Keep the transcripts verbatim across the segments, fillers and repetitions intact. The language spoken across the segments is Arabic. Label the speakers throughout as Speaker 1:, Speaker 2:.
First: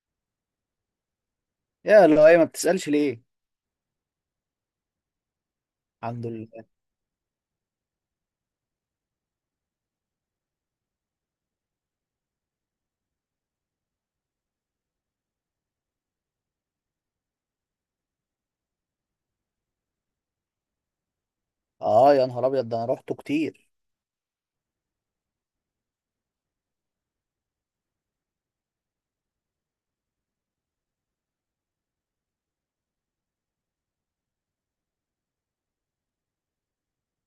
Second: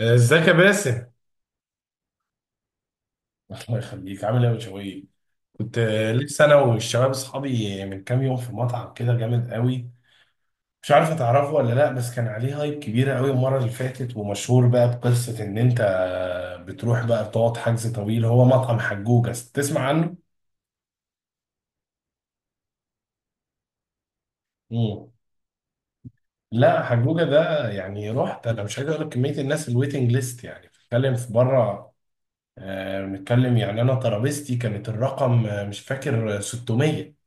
Speaker 1: ازيك يا باسم؟
Speaker 2: يا لؤي ما بتسألش ليه؟
Speaker 1: الله يخليك، عامل ايه يا بشوية؟ كنت آه،
Speaker 2: الحمد
Speaker 1: لسه انا
Speaker 2: لله.
Speaker 1: والشباب اصحابي من كام يوم في مطعم كده جامد قوي. مش عارف هتعرفه ولا لا، بس كان عليه هايب كبيره قوي المره اللي فاتت، ومشهور بقى بقصه ان انت آه، بتروح بقى بتقعد حجز طويل. هو مطعم حجوجه، تسمع عنه؟
Speaker 2: اه يا نهار ابيض، ده انا روحته كتير.
Speaker 1: مم. لا حجوجه ده، يعني رحت انا، مش عايز اقول لك كميه الناس الويتنج ليست، يعني بتتكلم في بره. آه، بنتكلم يعني انا ترابيزتي كانت الرقم، آه، مش فاكر، آه، ستمية.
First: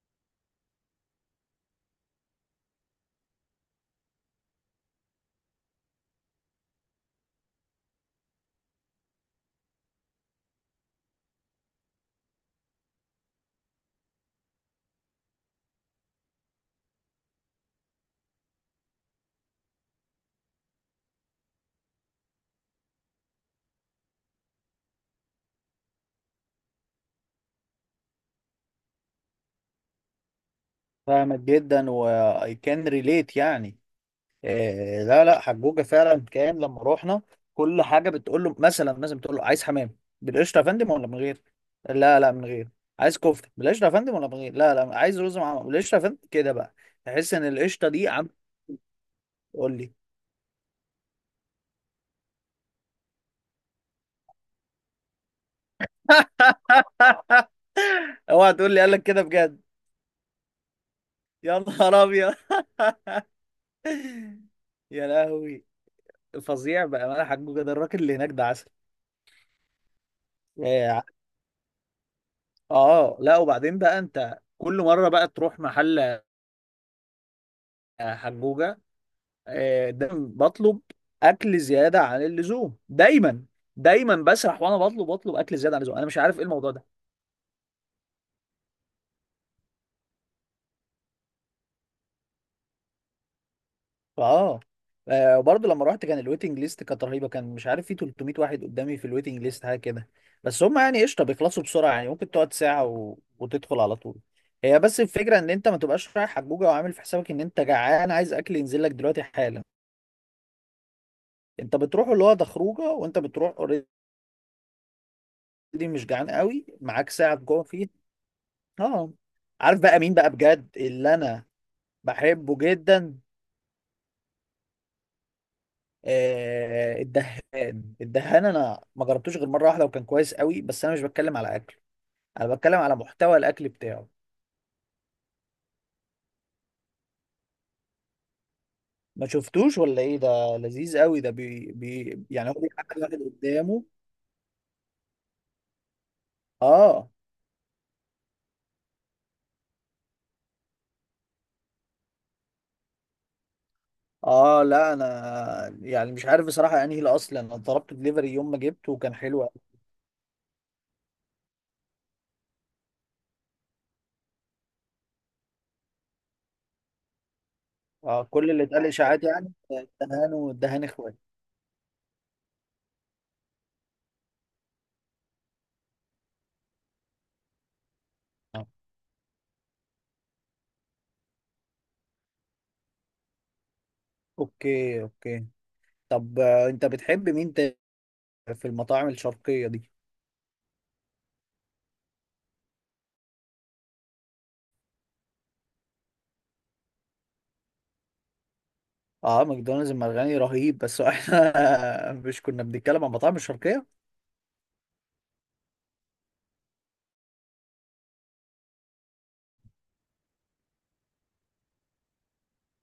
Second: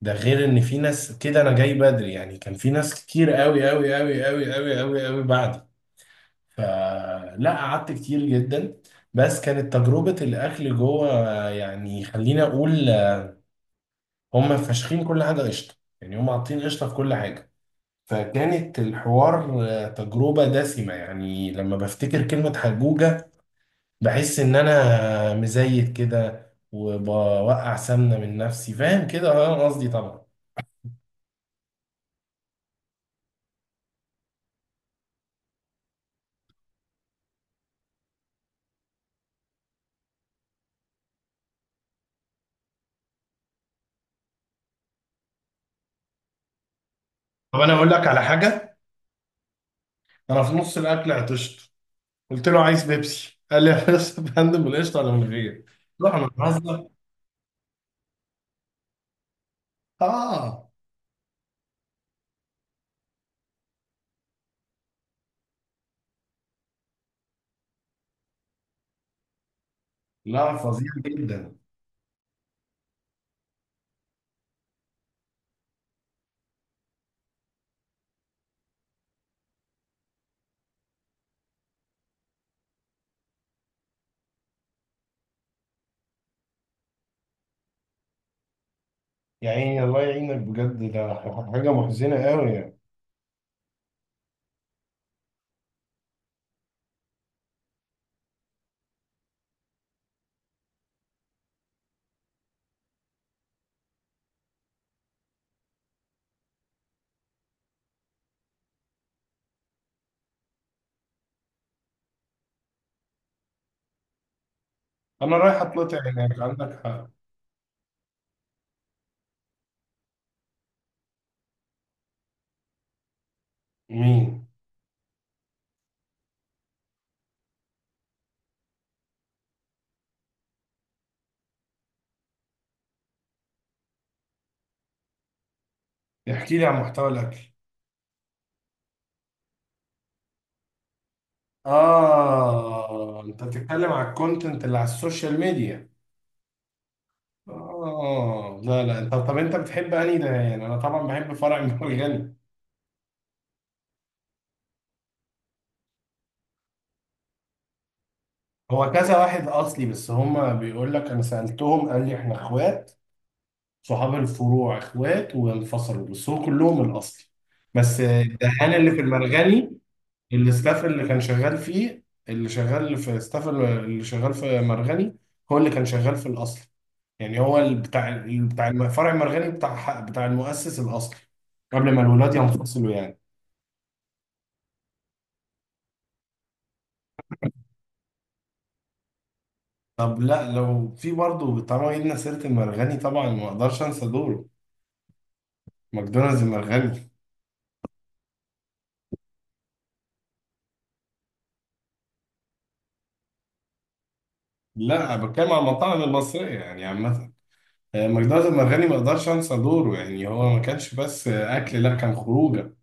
Speaker 1: ده غير ان في ناس، كده انا جاي بدري، يعني كان في ناس كتير قوي قوي قوي قوي قوي قوي قوي بعدي. فلا قعدت كتير جدا. بس كانت تجربة الاكل جوه، يعني خليني اقول، هم فاشخين كل حاجة قشطة، يعني هم حاطين قشطة في كل حاجة. فكانت الحوار تجربة دسمة، يعني لما بفتكر كلمة حجوجة بحس ان انا مزيت كده وبوقع سمنة من نفسي، فاهم كده؟ اه قصدي طبعا.
Speaker 2: فاهمك جدا، واي كان ريليت يعني آه لا لا حجوجة فعلا، كان لما روحنا كل حاجة بتقول له، مثلا مثلا بتقول له عايز حمام؟ بالقشطة يا فندم ولا من غير؟ لا لا من غير. عايز كفتة بالقشطة يا فندم ولا من غير؟ لا لا عايز رز مع، بالقشطة يا فندم؟ كده بقى تحس ان
Speaker 1: طب انا
Speaker 2: القشطة
Speaker 1: اقول لك
Speaker 2: دي
Speaker 1: على
Speaker 2: عم.
Speaker 1: حاجة،
Speaker 2: قول لي.
Speaker 1: انا في نص الاكل عطشت، قلت له عايز بيبسي، قال لي يا فندم بالقشطه ولا من غير؟ قلت له انا بهزر.
Speaker 2: اوعى تقول لي قال لك كده بجد!
Speaker 1: اه،
Speaker 2: يا نهار ابيض، يا لهوي! فظيع بأمانة، حجوجة ده الراجل اللي هناك ده عسل.
Speaker 1: لا فظيع
Speaker 2: اه،
Speaker 1: جدا.
Speaker 2: آه، لا وبعدين بقى انت كل مرة بقى تروح محل حجوجة، آه، دايما بطلب اكل زيادة عن اللزوم، دايما دايما بسرح وانا بطلب، بطلب اكل زيادة عن اللزوم، انا مش عارف ايه الموضوع ده.
Speaker 1: يا عيني الله يعينك بجد، ده حاجه محزنه قوي يعني.
Speaker 2: اه، آه، وبرضه لما رحت كان الويتنج ليست كانت رهيبه، كان مش عارف، في تلتمية واحد قدامي في الويتنج ليست، حاجه كده. بس هم يعني قشطه بيخلصوا بسرعه، يعني ممكن تقعد ساعه و... وتدخل على طول. هي بس الفكره ان انت ما تبقاش رايح حجوجه وعامل في حسابك ان انت جعان عايز اكل ينزل لك دلوقتي حالا. انت بتروح اللي هو ده خروجه، وانت بتروح اوريدي
Speaker 1: انا رايح اتقطع
Speaker 2: مش جعان
Speaker 1: هناك،
Speaker 2: قوي،
Speaker 1: عندك حق.
Speaker 2: معاك ساعه جوه فيه. اه. عارف بقى مين بقى بجد اللي انا بحبه جدا؟
Speaker 1: مين؟
Speaker 2: آه، الدهان. الدهان انا ما جربتوش غير مره واحده وكان كويس قوي، بس انا مش بتكلم على اكل، انا بتكلم على محتوى الاكل بتاعه.
Speaker 1: احكي لي عن محتوى الاكل.
Speaker 2: ما شفتوش ولا ايه؟ ده لذيذ قوي، ده بي بي يعني، هو بيحكي واحد
Speaker 1: اه، انت
Speaker 2: قدامه.
Speaker 1: بتتكلم على الكونتنت اللي على السوشيال ميديا.
Speaker 2: اه.
Speaker 1: اه، لا لا، انت طب انت بتحب انهي ده؟ يعني انا طبعا بحب فرع المرجان.
Speaker 2: اه لا انا يعني مش عارف بصراحه انهي الاصل، انا طلبت دليفري يوم ما
Speaker 1: هو
Speaker 2: جبته وكان
Speaker 1: كذا
Speaker 2: حلو
Speaker 1: واحد
Speaker 2: قوي.
Speaker 1: اصلي، بس هما بيقول لك، انا سالتهم قال لي احنا اخوات، صحاب الفروع اخوات وانفصلوا، بس هو كلهم الاصلي. بس
Speaker 2: اه كل اللي
Speaker 1: الدهان
Speaker 2: اتقال
Speaker 1: اللي في
Speaker 2: اشاعات يعني،
Speaker 1: المرغني،
Speaker 2: الدهان والدهان
Speaker 1: الاستاف اللي
Speaker 2: اخوات.
Speaker 1: كان شغال فيه، اللي شغال في الاستاف اللي شغال في مرغني هو اللي كان شغال في الاصلي. يعني هو اللي بتاع اللي
Speaker 2: آه.
Speaker 1: بتاع فرع المرغني، بتاع بتاع المؤسس الاصلي، قبل ما الولاد ينفصلوا يعني.
Speaker 2: اوكي اوكي. طب آه، انت بتحب مين تاني في المطاعم الشرقيه دي؟
Speaker 1: طب لا، لو في برضه، طالما جبنا سيره المرغني، طبعا ما اقدرش انسى دوره ماكدونالدز المرغني.
Speaker 2: اه ماكدونالدز المرغني رهيب، بس احنا مش كنا بنتكلم عن مطاعم الشرقية.
Speaker 1: لا انا بتكلم عن المطاعم المصريه يعني عامه. آه، مجدات المرغني ما اقدرش انسى دوره، يعني هو ما كانش بس آه، اكل، لا كان خروجه،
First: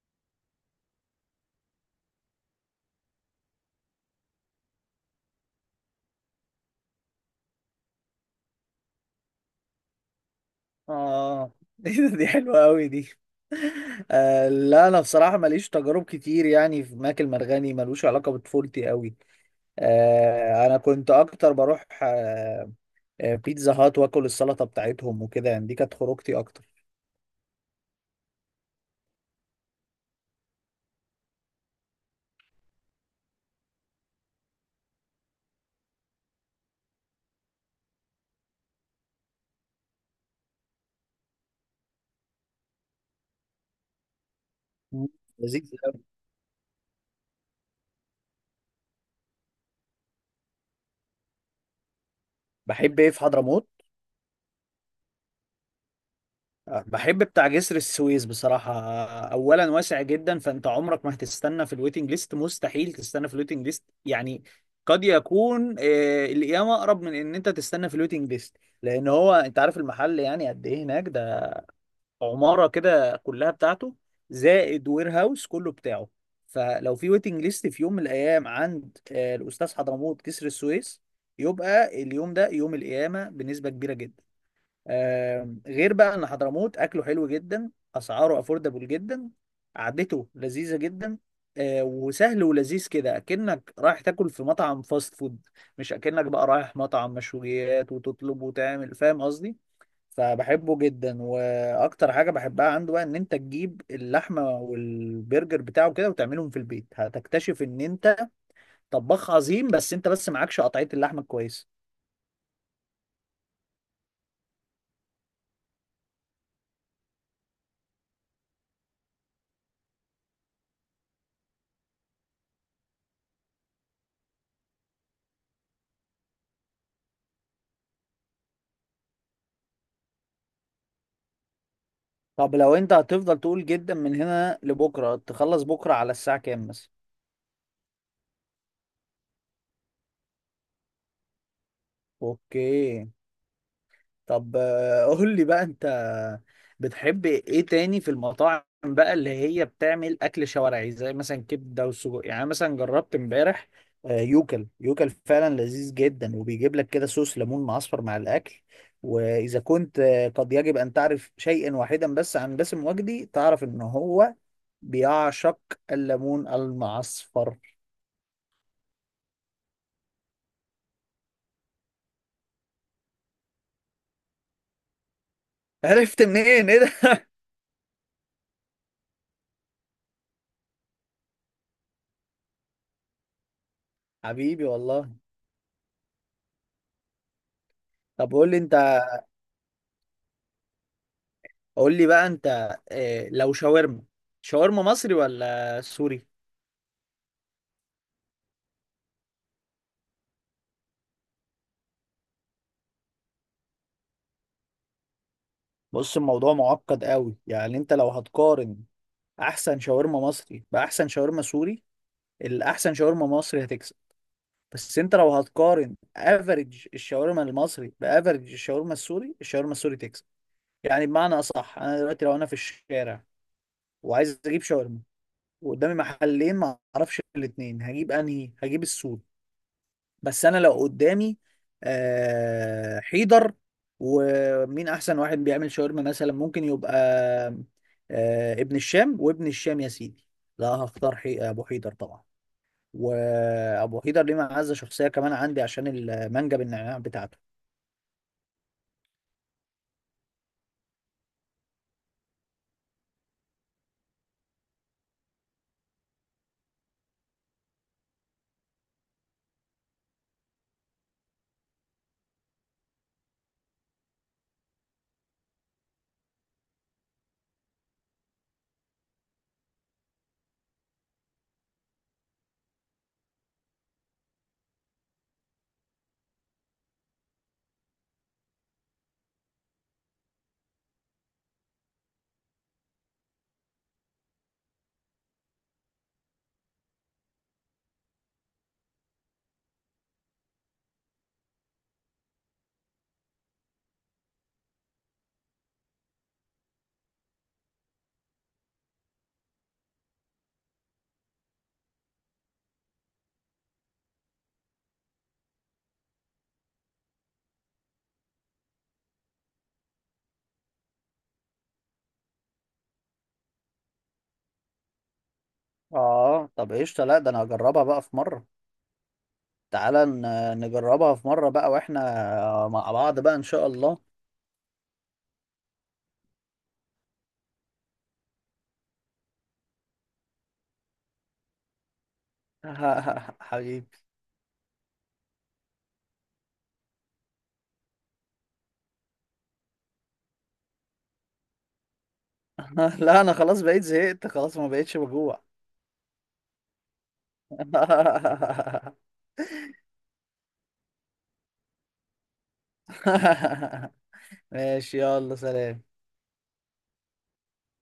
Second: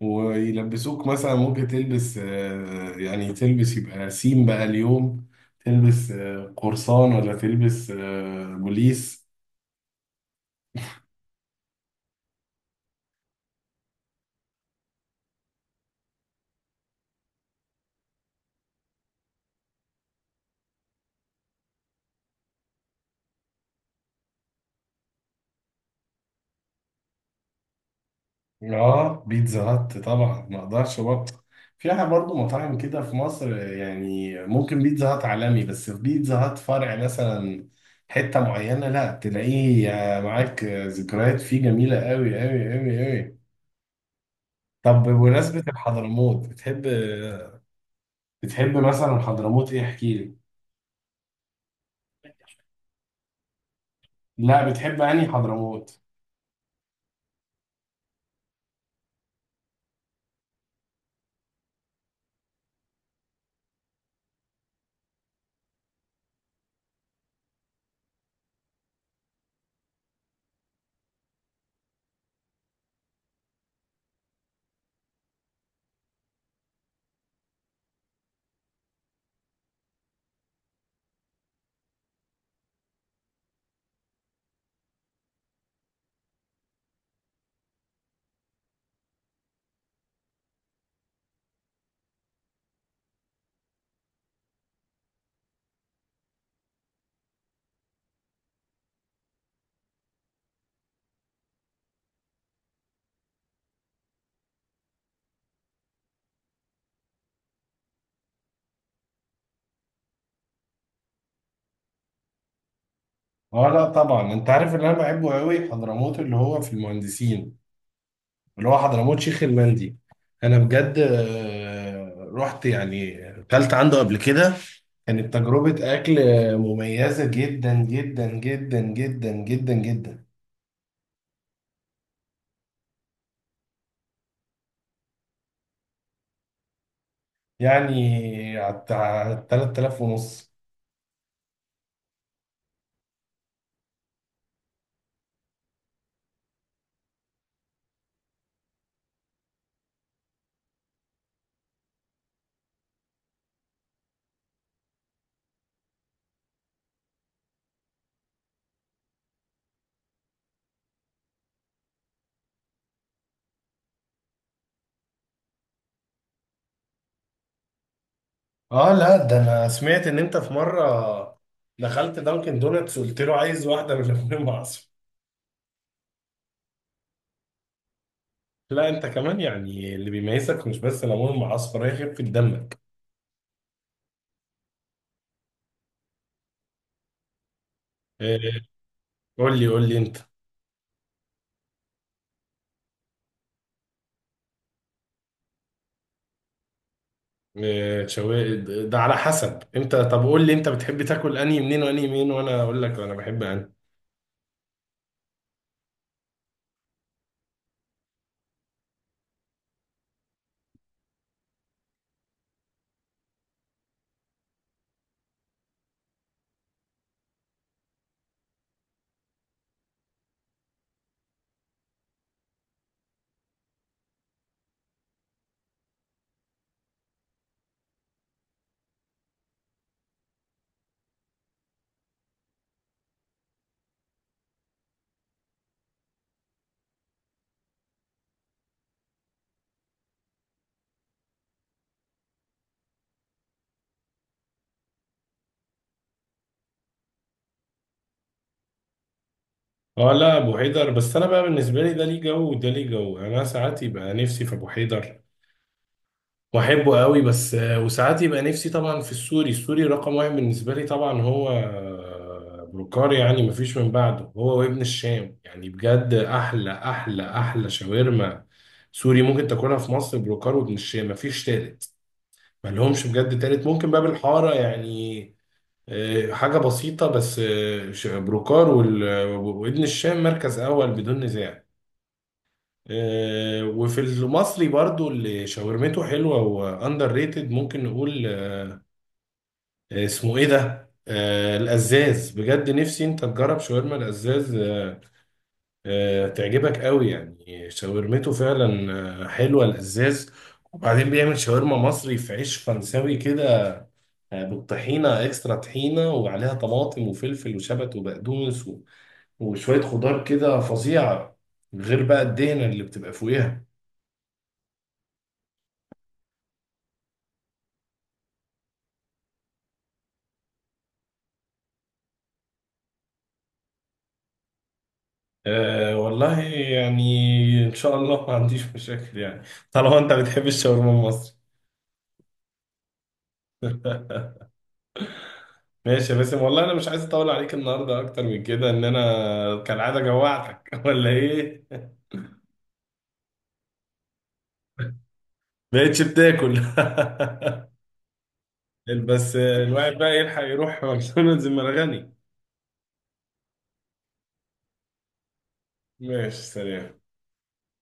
Speaker 1: ويلبسوك مثلا، ممكن تلبس آه، يعني تلبس يبقى سيم بقى اليوم، تلبس آه، قرصان، ولا تلبس آه، بوليس.
Speaker 2: اه دي دي حلوة قوي دي. آه لا انا بصراحة ماليش تجارب كتير يعني في ماكل مرغني، ملوش علاقة بطفولتي قوي. آه انا كنت اكتر بروح آه آه، بيتزا هات واكل السلطة بتاعتهم وكده يعني، دي كانت خروجتي اكتر.
Speaker 1: اه، بيتزا هات طبعا ما اقدرش برضه، فيها برضه مطاعم كده في مصر يعني، ممكن بيتزا هات عالمي، بس في بيتزا هات فرع مثلا حتة معينة لا تلاقيه، معاك ذكريات فيه جميلة قوي قوي قوي قوي. طب
Speaker 2: مم.
Speaker 1: بمناسبة
Speaker 2: لذيذ أوي.
Speaker 1: الحضرموت، بتحب، بتحب مثلا حضرموت ايه؟ احكي لي.
Speaker 2: بحب ايه في حضرموت؟
Speaker 1: لا، بتحب انهي حضرموت؟
Speaker 2: بحب بتاع جسر السويس بصراحة. أولا واسع جدا، فأنت عمرك ما هتستنى في الويتنج ليست، مستحيل تستنى في الويتنج ليست يعني. قد يكون آه، القيامة أقرب من إن أنت تستنى في الويتنج ليست، لأن هو أنت عارف المحل يعني قد إيه هناك؟ ده عمارة كده كلها بتاعته، زائد وير هاوس كله بتاعه. فلو في ويتنج ليست في يوم من الأيام عند آه، الأستاذ حضرموت جسر السويس، يبقى اليوم ده يوم القيامة بنسبة كبيرة جدا. آم، غير بقى ان حضرموت اكله حلو جدا، اسعاره افوردبل جدا، قعدته لذيذه جدا. آه، وسهل ولذيذ كده اكنك رايح تاكل في مطعم فاست فود، مش اكنك بقى رايح مطعم مشويات وتطلب وتعمل، فاهم قصدي. فبحبه جدا، واكتر حاجه بحبها عنده بقى ان انت تجيب اللحمه والبرجر بتاعه كده وتعملهم في البيت، هتكتشف ان انت طباخ عظيم، بس انت بس معكش قطعيه اللحمه كويس.
Speaker 1: اه لا طبعا، انت عارف اللي انا بحبه قوي؟ حضرموت اللي هو في المهندسين، اللي هو حضرموت شيخ المندي. انا بجد آه، رحت يعني، اكلت عنده قبل كده، كانت تجربة اكل مميزة جدا جدا جدا جدا جدا جدا.
Speaker 2: طب لو انت هتفضل تقول جدا من هنا لبكره، تخلص بكره على الساعه كام مثلا؟
Speaker 1: يعني على ثلاثة آلاف ونص.
Speaker 2: اوكي. طب آه، قول لي بقى انت بتحب ايه تاني في المطاعم بقى اللي هي بتعمل اكل شوارعي زي مثلا كبده وسجق؟ يعني أنا مثلا جربت امبارح آه، يوكل يوكل، فعلا لذيذ جدا وبيجيب لك كده صوص ليمون معصفر مع الاكل. واذا كنت آه، قد يجب ان تعرف شيئا واحدا بس عن باسم وجدي، تعرف ان هو بيعشق الليمون المعصفر.
Speaker 1: اه لا، ده انا سمعت ان انت في مرة دخلت دانكن دونتس قلت له عايز واحدة بالليمون المعصفر.
Speaker 2: عرفت منين ايه ده؟
Speaker 1: لا انت كمان يعني، اللي بيميزك مش بس الليمون المعصفر، هي خفة دمك.
Speaker 2: حبيبي والله. طب قول لي
Speaker 1: آه،
Speaker 2: انت.
Speaker 1: قول لي قول لي انت.
Speaker 2: قول لي بقى انت إيه لو شاورما، شاورما مصري ولا سوري؟
Speaker 1: إيه، شوي، ده ده على حسب، انت طب قول لي انت بتحب تاكل انهي منين وانهي منين، وانا اقول لك انا بحب انهي.
Speaker 2: بص الموضوع معقد قوي، يعني انت لو هتقارن احسن شاورما مصري باحسن شاورما سوري، الاحسن شاورما مصري هتكسب. بس انت لو هتقارن افريج الشاورما المصري بافريج الشاورما السوري، الشاورما السوري تكسب. يعني بمعنى اصح، انا دلوقتي لو انا في الشارع وعايز اجيب شاورما وقدامي محلين ما اعرفش الاثنين، هجيب انهي؟ هجيب السوري. بس انا لو قدامي آه، حيدر ومين احسن واحد بيعمل شاورما مثلا ممكن يبقى آه، ابن الشام، وابن الشام يا سيدي لا هختار حي... ابو حيدر طبعا. وابو حيدر ليه معزه شخصيه كمان عندي عشان المانجا بالنعناع بتاعته.
Speaker 1: اه لا، ابو حيدر، بس انا بقى بالنسبه لي، ده ليه جو وده ليه جو، يعني انا ساعات يبقى نفسي في ابو حيدر واحبه قوي، بس آه، وساعات يبقى نفسي طبعا في السوري. السوري رقم واحد بالنسبه لي طبعا هو آه، بروكار، يعني مفيش من بعده هو وابن الشام، يعني بجد احلى احلى احلى شاورما سوري ممكن تاكلها في مصر، بروكار وابن الشام، مفيش تالت، ما لهمش بجد تالت. ممكن باب الحارة يعني، آه، حاجة بسيطة، بس آه، ش- بروكار وال- وابن الشام مركز أول بدون نزاع. آه، وفي المصري برضو، اللي شاورمته حلوة وأندر ريتد ممكن نقول، آه، اسمه إيه ده؟ آه، القزاز. بجد نفسي أنت تجرب شاورما القزاز، آه، آه، تعجبك قوي، يعني شاورمته فعلا آه، حلوة القزاز. وبعدين بيعمل شاورما مصري في عيش فرنساوي كده، آه، بالطحينة، اكسترا طحينة، وعليها طماطم وفلفل وشبت وبقدونس و- وشوية خضار كده، فظيعة، غير بقى الدهنة اللي بتبقى فوقيها.
Speaker 2: اه طب قشطه، لا ده انا هجربها بقى في مره، تعالى ن- نجربها في مره بقى واحنا مع بعض بقى ان شاء الله.
Speaker 1: أه والله، يعني ان شاء الله ما عنديش مشاكل يعني، طالما انت بتحب الشاورما المصري.
Speaker 2: حبيبي.
Speaker 1: ماشي يا باسم، والله انا مش عايز اطول عليك النهارده اكتر من كده، ان انا كالعاده جوعتك ولا ايه؟
Speaker 2: لا انا خلاص بقيت زهقت خلاص، ما بقيتش بجوع.
Speaker 1: بقيتش بتاكل؟ بس الواحد بقى يلحق يروح ماكدونالدز المرغني.
Speaker 2: ماشي يلا سلام.
Speaker 1: ماشي سلام.